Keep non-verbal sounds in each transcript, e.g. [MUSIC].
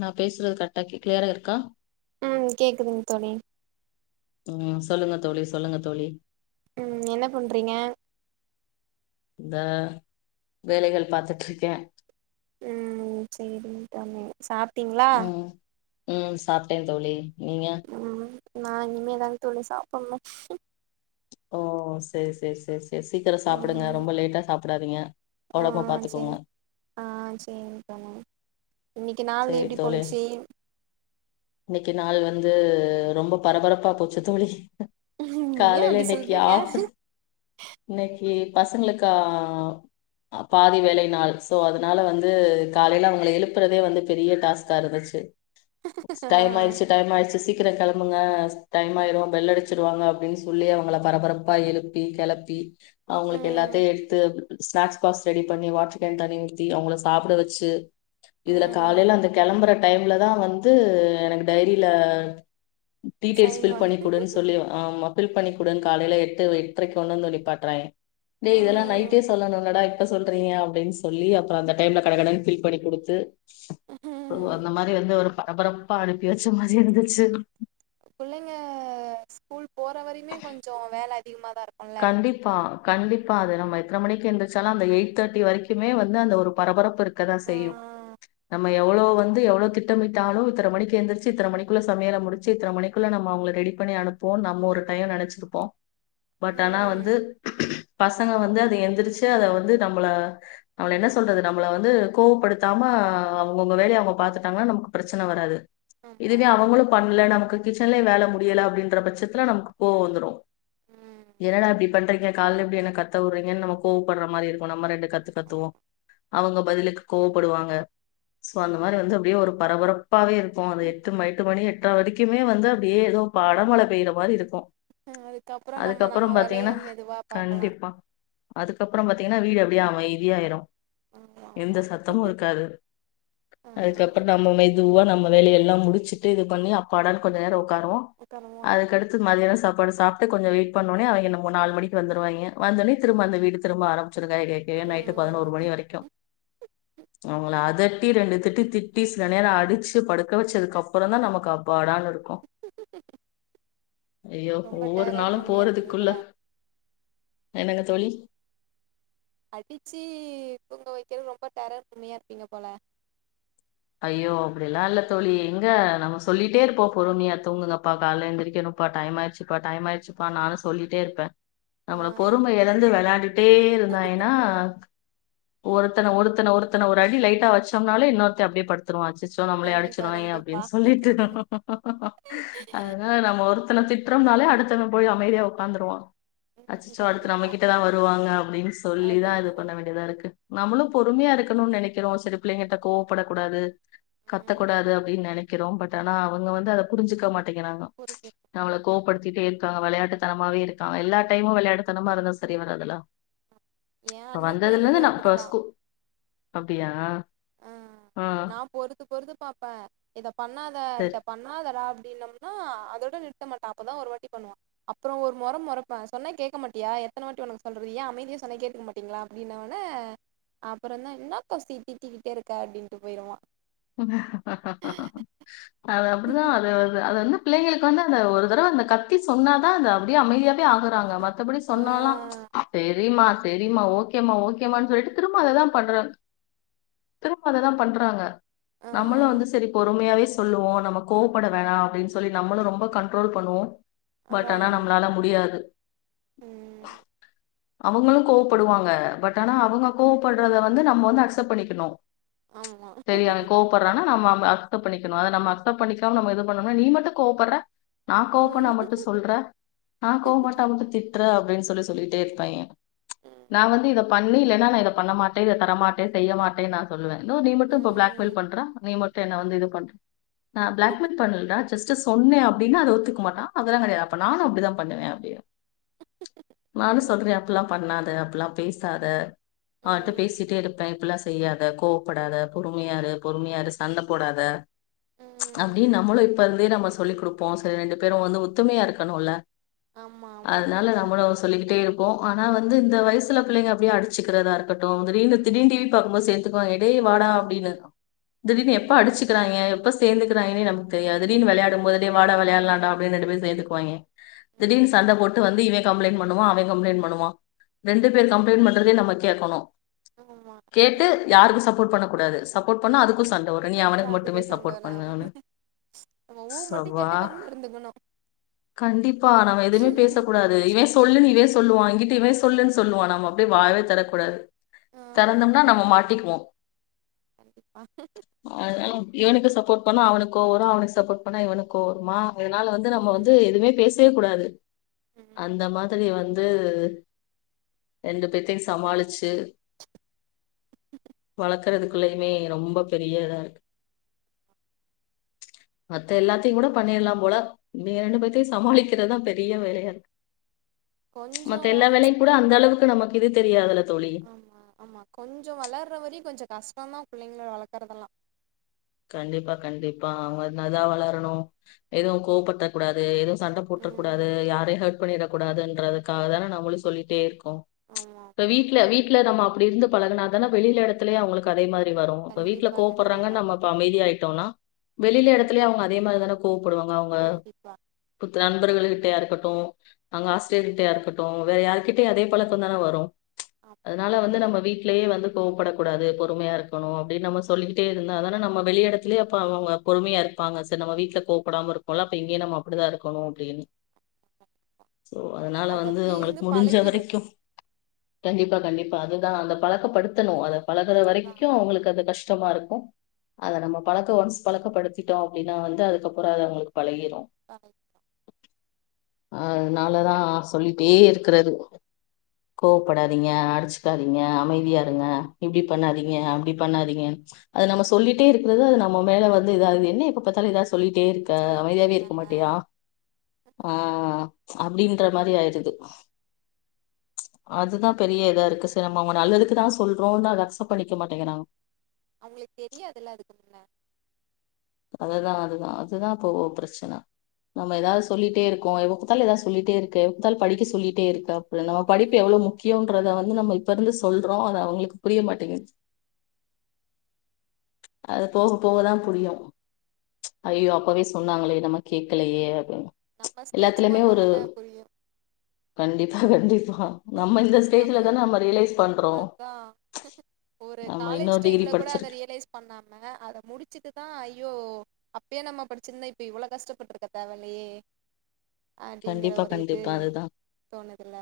நா பேசுறது கரெக்டா கிளியராா இருக்கா உம் கேக்குதுங்க தோழி உம் சொல்லுங்க தோழி சொல்லுங்க தோழி உம் என்ன பண்றீங்க இந்த வேலைகள் பாத்துட்டு இருக்கே உம் செரி தாமெ சாப்ட்டீங்களா உம் சாப்பிட்டே தோழி நீங்க ம் நா இனிமே தா தோழி சாப்பனு ஓ சேரி சேரி சேரி செ சீக்கிரம் சாப்பிடுங்க ரொம்ப லேட்டா சாப் ப்ட்ராதீங்க ஆஹ் சேரி ஆஹ் சேரிங் தோழன் சரி தோழி இன்னைக்கு நாள் வந்து ரொம்ப பரபரப்பா போச்சு தோழி ஏ காலேல அப்டி இன்னைக்கி சொல்றீங்க ஆபீஸ் இன்னைக்கி பசங்களுக்கு பாதி வேலை நாள் சோ அதுனால வந்து காலேல அவங்க எழுப்புறதே வந்து பெரிய டாஸ்கா இருந்துச்சு டைம் ஆய்டுச்சு டைம் ஆயிடுச்சு சீ க்கிற கெளம்புங்க டைம் ஆய்ரும் பெல் அடுச்சுறுவாங்க அப்டின்னு சொல்லி அவுங்கள பரபரப்பா எழுப்பி கெளப்பி அவுங்களுக்கு ம் எல்லாத்தையும் எடுத்து ஸ்னாக்ஸ் பாக்ஸ் ரெடி பண்ணி வாட்டர் கேன் ஊத்தி அவுங்கள சாப்புட வச்சு இதுல ம் காலேல அந்த கிளம்புற டைம்ல தான் வந்து எனக்கு டைரியில டீடெய்ல்ஸ் சரிமா ஃபில் பண்ணிக்குடுன்னு சொல்லி ஆமா ஃபில் பண்ணி குடுன்னு காலேல எட்டு எட்டுரைக்கு கொண்டு வந்து நிப்பாட்றாய்ங்க டேய் இதெல்லாம் ம் நைட்டே சொல்லணுலடா இப்ப சொல்றீங்க அப்டின்னு சொல்லி அப்புறம் அந்த டைம்ல கடகடனு ஃபில் பண்ணி குடுத்து ம் அந்த மாரி வந்து ஒரு பரபரப்பா அனுப்பி வச்ச மாரியே இருந்துச்சு புள்ளைங்க ஸ்கூல் போற வரைையுமே கொஞ்சோ வேல அதிகமா கண்டிப்பா கண்டிப் பா அது நம்ம எத்தன மணிக்கு எந்துருச்சாலும் அந்த எயிட் தேர்டி வரைக்குமே வந்து அந்த ஒரு பரபரப்பு இருக் க்கதா ஆ செய்யும் நம்ம எவ்ளோ வந்து எவ்ளோ திட்டமிட்டாலும் இத்தன மணிக்கு எந்திருச்சு இத்த மணிக்குள்ள சமயல முடுச்சு இத்தன மணிக்குள்ள நம்ம அவுங்கள ரெடி பண்ணி அனுப்புவோம்னு நம்ம ஒரு டைம் நெனச்சிருப்போம் பட் ஆனா வந்து ம் பசங்க வந்து அது எந்திரிச்சு அத வந்து நம்மள நம்மள என்ன சொல்றது நம்மள வந்து கோவப்படுத்தாம அவங்கவுங்க வேலைய அவங்க பாத்துட்டாங்கன்னா நமக்கு பிரச்சனை வராது ஆமா இதுவே அவங்களும் பண்ல நமக்கு கிச்சன்லயே வேலை முடியல அப்டின்ற பட்சத்துல நமக்கு கோவம் வந்துடும் உம் என்னடா இப்டி பண்றிங்க காலேல இப்டி என்ன கத்த வுற்றிங்கன்னு நம்ம கோவப்படுற மாரி இருக் கு நம்ம ரெண்டு கத்து கத்துவோம் அவுங்க பதிலுக்கு கோவப்படுவாங்க சோ அந்த மாரி ம் வந்து அப்டியே ஒரு பரபரப் பாவே இருக்கும் அது எட்டு எட்டு மணி எட் ர வரைக்குமே வந்து அப்டியே ஏதோ அடமழை பெய்ற மாரி இருக்கும் ஆஹ் அது அதுக்கப்புறம் பாத்தீங்கன்னா பாக்கலா கண்டிப்பா அதுக்கப்புறம் பாத்தீ பத்தீங்கனா வீடு அப்டியே அமைதியாயிரும் ஆமா எந்த ஆமா சத்தமும் இருக்காது ஆ அதுக்கப்புறம் நம்ம மெதுவா நம்ம வேலைய எல்லாம் முடிச்சுட்டு இது பண்ணி அப்பாடானு கொஞ்ச நேரம் உக்காருவோம் உக்காரமா அதுக்கடுத்து மதியானம் சாப் பாடு சாப்ட்டு கொஞ்சம் வெய் பண்ணோனே அவய்ங்க மூ நாலு மணிக்கு வந்துருவாய்ங்க வந்தோனே திரும்ப அந்த வீடு திரும்ப ஆரம் சுருங்காய்கேக்கே நைட்டு பதினோரு ம் மணி வரைக்கு அவங்கள ம் அதட்டி ரெண்டு திட்டு திட்டி சனியான அடிச்சு படுக்க வச்சதுக்கப்புறொந்தா நமக்கு அப்பாடானுருக் கு ஐயோ ரொம்ப ஒவ்வொரு டெரர் நாளு மம்மியா இருப்பீங்க போறதுக்குள்ள போல என்னங்க தோழி அடிச்சீ தூங்க வைக்கிற் ரொம்ப டெரர் மம்மியா இருப்பிங்க போல ஐயோ அப்டிலா இல்ல தோழி எங்க நம்ம சொல்லிட்டே இருப்போ பொறுமையா தூங்குங்கப்பா கால்ல எந்திரிக்கணுப்பா டைம் ஆயிர்ச்சுப்பா டைம் ஆயிர்ச்சுப்பா நானு சொல்லிட்டே இருப்பே ஆ நம்மள பொறும எழந்து வெளையாடி டே இருந்தாயனா ஒருத்தன ஒருத்தன ஒருத்தன ஒரு அடி லைட்டா வச்சோம்னாலே இன்னொருத் த அப்டியே படுத்துருவா சோ நம்ளயு கண்டிப்பா அடிச்சுருவாய கண்டிப்பா அப்டின் சொல்லிட்டுதா அத்னால நம்ம ஒருத்தன திட்றம்னாலே அடுத்தவ போயி அ அமைதியா ஒக்காந்துருவா ம் அச்சச்சோ அடுத்து கண்டிப்பா நம்மகிட்டதா வருவாங்க அப்டின்னு சொல்லிதா அப்டின்னு இது பண்ண வேண்டியதா இருக்கு நம்மளு பொறுமையா இருக் கனுன் நெனைக்கிறோ செரி பிள்ளைங்கட்ட கோ படக்கூடாது ம் கத்தக்கூடாது அப்டின் நெனைக்கிறோ பட் ஆனா அவங்க வந்து அதை புரிஞ்சுக்க மாட் டிங்கிறாங்கோ புரிஞ்சிருக்கு நம்மள கோவப்படுத் த்திட்டே இருக்காங்க வெளையாட்டுத்தனமாவே இருக்காங் எல்லா டைமு வெளையாட்டுத்தனமா இருந்தா சரி வராதுல ஏ இப்ப அண்ண வந்ததுலந்து பிள்ளைங்களு நா ப அப்டிதா ஸ்கூ அப்டியா ஆஹ் ஆ நா பொறுத்து பொறுத்து பாப்பே இத பண்ணாத இத பண்ணாதடா டீனம்னா அதோட நிறுத்த மாட்டா அப்பதா ஒரு வாட்டி பண்ணுவா அப்றொ ஒரு மொற மொறப்பே சொன்னா கேட்க மாட்டியா எத்தன வாட்டி ஒனக்கு சொல்றது ஏ அமைதியா சொன்னா கேட்டுக்க மாட்டிங்ளா அப்டினவொன அப்புறந்தா என்னாக்கா சீட்டி கத்திகிட்டே இருக்க அப்டின்ட்டு பொயிருவா அது அப்படிதான் அது அது அது வந்து பிள்ளைங்களுக்கு வந்து அந்த ஒரு தடவ அந்த கத்தி சொன்னாதா அது அப்டியே அமைதியா ய ஆகுறாங்க மத்தபடி ஆ சொன்னாலா சே ரீம்மா செரிம்மா ஓகேமா ஓகேமானு சொல்ட்டு திரும்ப அத தா பண்றாங் திரும்ப அத தா பண்றாங்க ஆ நம்மளு வந்து செரிப் பொறுமையாவே சொல்லுவோ நம்ம கோவ்ப்பட வேணா அப்டின் சொல்லி நம்மளு ரொம்ப கண்ட்ரோல் பண்ணுவோ பட் ஆனா நம்ளால முடியாது உம் அவங்களு கோவ்ப்படுவாங்க பட் ஆனா அவங்க கோவ்ப்பட்றத வந்து நம்ம வந்து அக்செப்ட் பண்ணிக்கணு ஆமா அவ அக்செப்ட் பண்ணிக்கணு அத நம்ம அக்செப்ட் பண்ணிக்காம நம்ம இது பண்ணம்னா நீ மட்டு கோவப்பட்ற நா கோவப்பண்ணா ம் மட்டு சொல்ற நா கோவம் பட்டா மட்டு திட்ற அப் ப்டின் சொல்லி சொல்லிட்டே இருப்பாய்ங்க நா வந்து இத பண்ணு இல்லைனா நா இத பண்ண மாட்டே இத தரமாட்டே செய்ய மாட்டே நா சொல்லுவே இதோ நீ மட் டு இப்போ ம் பிளாக்மெயில் பண்ற நீ மட்டு என்ன வந்து இது பண் நா பிளாக்மெயில் பண்லடா ஜெஸ்ட் சொன்னே அப்டினா அத ஒத்துக்க மாட்டா அதெல்லா கெடையா அப்ப நானு அப்டிதா பண்ணுவே அப்டினு நானு சொல்றே அப்பிட்ல்லா பண்ணாதா அப்பிட்லா பேசாதா மா அடுத்து ம் பேசிட்டே இருப்பே இப்பிட்லா செய்யாத கோவப்படாத பொறுமையாரு பொறுமையாரு சண்ட போடாத ம் அப்படின் நம்மளும் இப் இப்ப இருந்தே நம்ம சொல்லி் குடுப்போ சேரி ரெண்டு பேரு வந்து ஒத்துமையா இருக்கணுல்ல ஆமா ஆமா அதனால கண்டிப்பா நம்மளு சொல்லிக்கிட்டே இருப்போ ஆனா வந்து இந்த வயசுல பிள்ளைங்க அப்படியே அடிச்சிக்கிறதா இருக்கட்டு திடிர்னு திடீர் டிவி பாக்கும்போது சேத்துக்குவாய்ங்க டே வாடா அப்படின்னு திடீர்னு எப்ப அடிச்சுக்கிறாய்ங்க எப்ப சேந்து கிறாய்ங்கனே நமக்கு தெரியாது ம் திடிர்னு கண்டிப்பா விளையாடும்போது டே வாடா விளையாடலா டா அப்டின்னு ரெண்டு பேரு சேந்துக்குவாய்ங்க ம் திடீர்னு சண்ட போட்டு வந்து இவ கம்ப்ளைண்ட் பண்ணுவா அவ கம்ப்ளைண்ட் பண்ணுவா ரெண்டு பேர் கம்ப்ளைண்ட் பண்றதே நமக் கேக்கொணு ஆமா கேட்டு யாருக்கு சப்போர்ட் பண்ணக் கூடாது சப்போர்ட் பண்ணா அதுக்கு சண் ட உடனே நீ அவனுக்கு சாந்துக்கோ மட்டுமே சப்போர்ட் சாந்தோனா பண்ணு அவ நம்ம ஊ மட்டு ஸ்எப்பா கேட்டு கம்முனு இருந்துக்கணு கண்டிப்பா நாங்க எதுவுமே பேசக்கூடாது இவ சொல்லு நீ வே சொல்லுவா எங்கிட் அப்பியுமே சொல்லுன் சொல்லுவா நம்ம அப்படியே வாயவே திறக்கக்கூடாது ஆ தெறந்தோம்னா நாம்ம மாட்டிக்குவோ கண்டிப்பா அதனால இவனுக்கு சப் சப்போர்ட் பண்ணா அவனுக்கு கோவரு அவனுக்கு சப்போர்ட் பண்ணா இவனுக்கு கோவருமா அதனால வந்து நம்ம வந்து ம் எதுவுமே பேசவே கூடாது ம் அந்த மாதிரி வந் து ரெண்டு பேத்தையு சமாளிச்சு வளக்கறதுக்கு பிள்ளையுமே ரொம்ப பெரிய இதா இருக்கு மத்த எல்லாத்தையு கூட பண்ணிடலா போல இவிங்க ரெண்டு பேத்தையு சமாளிக்கிறதுதா பெரிய வேலையா இருக்கு கொஞ்சோ மத்த எல்லா வேலையு கூட அந்த அளவுக்கு நமக்கு இது தெரியாதுல ஆமா ஆமா கொஞ்சோ வளர்ற வரையு கொஞ்ச கஷ்டம்தா பிள்ளைங்கள வளக்கறதெல்லா கண்டிப்பா கண்டிப்பா அவங்க இதா வளரணு எதுவு கோவப்படுத்த கூடாது எதுவு சண்ட போட்டர கூடாது ம் யார ஹர்ட் பண்ணிற கூடதுன்றதுக்காக தான நம்மளு சொல்லிட்டே இருக்கோ ம் ப்ச் ஆமா இப்ப வீட்ல வீட்டு் வீட்ல நம் அப்படி இருந்து பழகன தான வெளியில இடத்திலியு அவங்களுக்கு அதே மாரி டி வரோ அப்ப வீட்ல கண்டிப்பா கூப்பறாங்க கண்டிப்பா நம்ம யிட்டோனா வெளில எடத்துலயே அவுங்க அதே மாரி தான கோ போடுவாங்க அவுங்க கண்டிப்பா புத் நண்பருகளு கிட்டயா இருக்கட்டோ அங்க ஹாஸ்டல் கிட்டயா இருக்கட்டோ வேற யார்கிட்டய அதே பழக்கோ தான வரோ ச்ச ஆமா அதுனால வந்து கண்டிப்பா நம்ம வீட்லேயே வந்து கோவப்படக் கூடாது பொ தொமையா இருக்கணோ அப்டின்னு நம்ம சொல்லிகிட்டே இருந்தாதன நம்ம வெளி எடத்திலயே அப்ப அவுங்க பொறுமையா இருப்பாங்க செர் நம்ம வீட்ல கோப்படாம இருக்கோல அப்ப இங்கேயு நம்ம அப்பிடிதா இருக்கணோ அப்படின்னு சோ அதனால அது வந்து அப்டியே இருந்து அவுங்களுக்கு முடிஞ்ச பழகிரு வரைக்கு ப அதுதா அந்த பழக்கப்படுத்தணோ அத பழகற அதா வரைக்குயு அவுங்குளுக்கு அது கஷ் சமா இருக்கோ அத நம்ம பழக்க ஒன்ஸ் பழக்கப்படுத்திட்டோ அப்டின்னா வந்து அதுக்கப்பற அது அவுங்களுக்கு பழக்கிரோ ஆ அதனாலதா சொல்லிட்டே இருக்கறது கோவப்படாதீங்க அடிச்சுக்காதீங்க அமைதியா இருங்க இப்டி பண்ணாதீங்க அப்டி பண்ணாதீங்க அத நம்ம சொ சொல்லிட்டே இருக்றது அது நம்ம மேல வந்து இதாவது என்ன எப்ப பாத்தாலு ஏதாது சொ சொல்லிட்டே இருக்க சொல்லிக்கிட்டே அமைதியாவே இருக்க இருக்காங்க மாட்டியா ஆ ச்ச அப்டின்ற மாதி ஆயிதுக்து ச்ச அதுதா பெரிய இதா இருக்கு செர் நம்ம அவுங்க நல்லதுக்குதா சொல்றோன்னு அத அக்செப்ட் பண்ணிக்க மாட்டேங்கறாங்க அவுங்ளுக்கு தெரியாதுல அதுக்கு மேல அததா அதுதா அதுதா இப்போ பிரச்சன நம்ம ஏதாவ் சொல்லிட்டே இருக்கோ இவப்பாத்தாலே ஏதாவ் சொல்லிட்டே இருக்கே எப்பாத்தாலு படிக்க சொல்லிட்டே இருக்க நம்ம படிப்பு எவ்ளோ ம் முக்கியான்றத வந்து நம்ம பரந்து சொல்றோ அது அவுங்குளுக் புரியே மாட்டேங்கிது ச்ச அது போவ போவதா புரியோ ச்ச ஐயோ அப்போவே சொன்னாங்களே நம்ம கேக்கலையே அப்டின் ச்ச நம்ம ஸ்டேஜுக்கு எல்லாத்திலமே ஒரு வந்தவொன்ன புரியு கண்டிப்பா கண்டிப்பா நம்ம இந்த ஸ்டேஜ்ல நம்மு தானே நம்ம ரியலைஸ் பண்றோம் அத்தா ஒரு நம்ம காலேஜ் இன்னொரு டிகிரி டைம்லே கூட அத படிச்சிருக்கு ரியலைஸ் பண்ணாமே அத முடிச்சிட்டுதா இ யோ அப்யோ நம்ம படிச்ருந்தா இப்ப இவளோ கஷ்டப்பட்ருக்க தேவல்லயே அடிங்கற கண்டிப்பா ஒரு இது தோணுதுல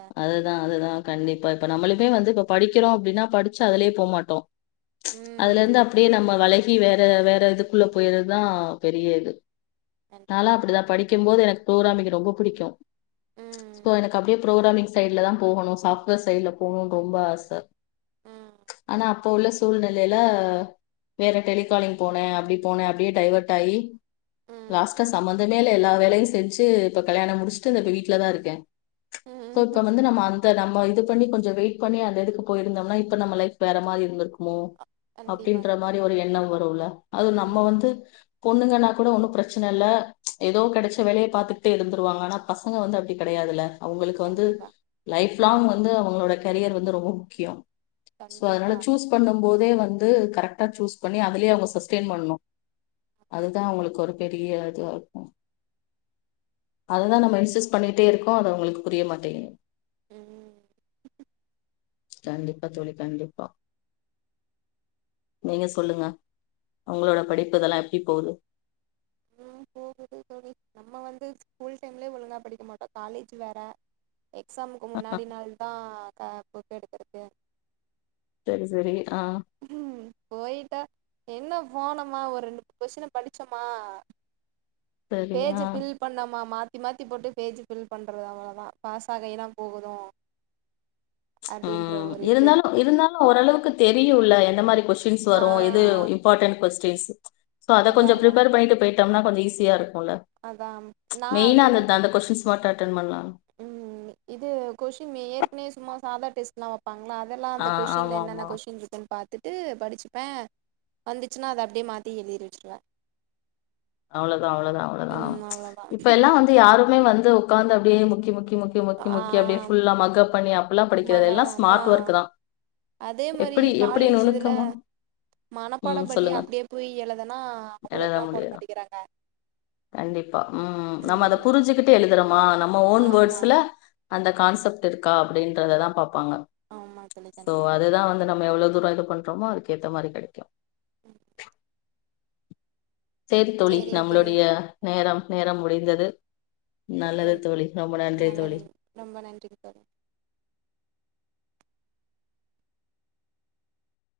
தான் அதுதா கண்டிப்பா இப்ப நம்மளுமே வந்து இப்ப படிக்றோ அப்டின்னா படிச் அதுலயே போமாட்டோ ச்ச அதுலந்து ம் அப்டியே நம்மே வளை கி வேற வேற இதுக்குள்ள போயீர்தா பெரியே இது நாலா கண்டிப்பா அப்புடுதா படிக்கிம்போது எனக் தோறா மிகு ரொம்போப் குடிக்கு ம் சோ எனக் அப்டே புரோகிராம்மிங் சைடுல தா போகணு சாஃப்ட் வேர் சைட்ல போணும்னு ரொம்ப ஆச ம் ஆனா அப்ப உள்ள சூழ்நிலையில வேற டெலிகாலிங் போனே அப்டி போனே அப்படியே டைவர்ட் ஆயி ம் லாஸ்டா சமந்தமேயில்ல எல்லா வேலையு செஞ்சு இப்ப கல்யாண முடிஷ்ட்டு இந்தேப்ப வீட்லதா இருக்கே சோ ம் இப்ப வந்து நம்ம அந் த நம்மோ இது பண்ணி கொஞ்சோ வெயிட் பண்ணி அந்த இதுக் போயிருந்தோம்னா இப்ப நம்ம லைஃப் வேற மாரி இருந்துர்க்கோ மோ கண்டிப்பா அப்டின்ற மாரி கண்டிப்பா ஒரு எண்ணம் வரோவுல்லே அதுவு நம்ம ம் வந்து பொண்ணுங்கனா கூட ஒண்ணூ பிரச்சன இல்லே ச்ச ஏதோ கெடச்ச வேலையே பாதுட் டே இருந்துருவாங்கனாப் பசங்கே வந்து அப்டி கெடையாதுலே அவுங்ளுக்கு வந்து கண்டிப்பா லைஃப் லாங் வந்து அவுங்ளோட கேரியர் வந்து ரொம்போ முக்கியோ சோ அதுனால கண்டிப்பா சூஸ் பண்ணும்போதே வந்து கரெக் ட்டா சூஸ் பண்ணி அதுலே அவங்க சஸ்டெய்ன் பண்ணு அதுதா அவங்களுக்கு ஒரு பெரிய இதுவாருக்கு அதுதா நம்ம இன்சிஸ் பண்ணிட்டே இருக்கோ அது அவங்களுக்கு புரிய மாட்டிங் ம் கண்டிப்பா தோழி கண்டிப்பா, நீங்க சொல்லுங்க உங்களோட படிப்பு இதெல்லா எப்டி போகுது ம் போகுது தோழி நம்ம வந்து ஸ்கூல் டைம்லயே ஒழுங்கா படிக்க மாட்டோ காலேஜு வேற எக்ஸாம்க்கு முன்னாடி நாள் தா க புக் எடுப் [UNINTELLIGIBLE] செரி செரி ம் போயிட்டா என்ன போனமா ஒரு ரெண்டு கொஸின்ன படிச்சோமா சரி ஆ பேஜ்ஜ ஃபில் பண்ணமா மா தி மாத்தி போட்டு பேஜ் ஃபில் பண்றது அவ்ளோதா பாஸ் ஆகையேதா போகுதோ ச்ச உம் இருந்தாலு இருந்தாலு ஒரளவுக்கு தெரியுல எந்த மாரி கொஷ் சின்ஸ் ஆ வரோ எது இம்பாட்டன் கொஸ் ஃபேஸ் இட் சோ அத அதா கொஞ்சொ அதா ப்ரிப்பேர் பண்ணிட்டு போ டம்னா கொஞ்சொ ஈஸியா இரு கோல அதா ச்ச நா மெயினா அந்த மின்னு தந்த கொஸ்சின்ஸ் வாட் அட்டன் பண்லா ம் இது கொஷின் ஏற்கனவே சும்மா சாதா டெஸ்லா வெப் பங்ளா அதெல்லா அந்த ஆ கொஸ்சின்ல ஆமா என்னென்ன ஆமா கொஸ்சின் இருக்குன்னு பாத்துட் டு படிச்சுப்பே வந்திச்சுன்னா அது அப்டே மாத்தி எழுரி வெச்சிருவ அவ்ளோதா அவ்ளோதா அவ்ளோதா ச்ச அவ்ளோதா இப்ப எல்லா வந்து யாருமே வந்து உக்காந்து அப்டியே மு கி முக்கி முக்கி முக்கி அப்டே ஃபுல்லா மக்கப் பண்ணி அ மகா தா அதே மாரி எப்டி எப்டி காலேஜ் இதுல நுணுக்கமா மனப்பாட ம் பண்ணி சொல்லுங்க அப்டே போயி எழுதனா எழுத அவ்ளோக்லா போட முடியு மாட்டி கண்டிப்பா உம் நம்ம அத ம் புரிஞ்சுகிட்டு எழுதறமா நம்ம ஓன் ஆமா வேர்டுஸ்ல அந்த கான்செப்ட் இருக்கா அப்டின்றததா பாப் ப்பாங்க ஆமா தோழி சோ கண்டிப்பா அதுதா வந்து நம்ம எவ்ளோ தூர இது பண் ரொம்போ அதுக்கேத்த மாரி கெடக்கு தோழி சேரிங் தோழி நம்ளுடைய நேரம் நேரம் முடிந்தது நல்லது தோழி ரொம்ப நன்றி தோழி நல்லது ரொம்ப நன்றிங் தோழி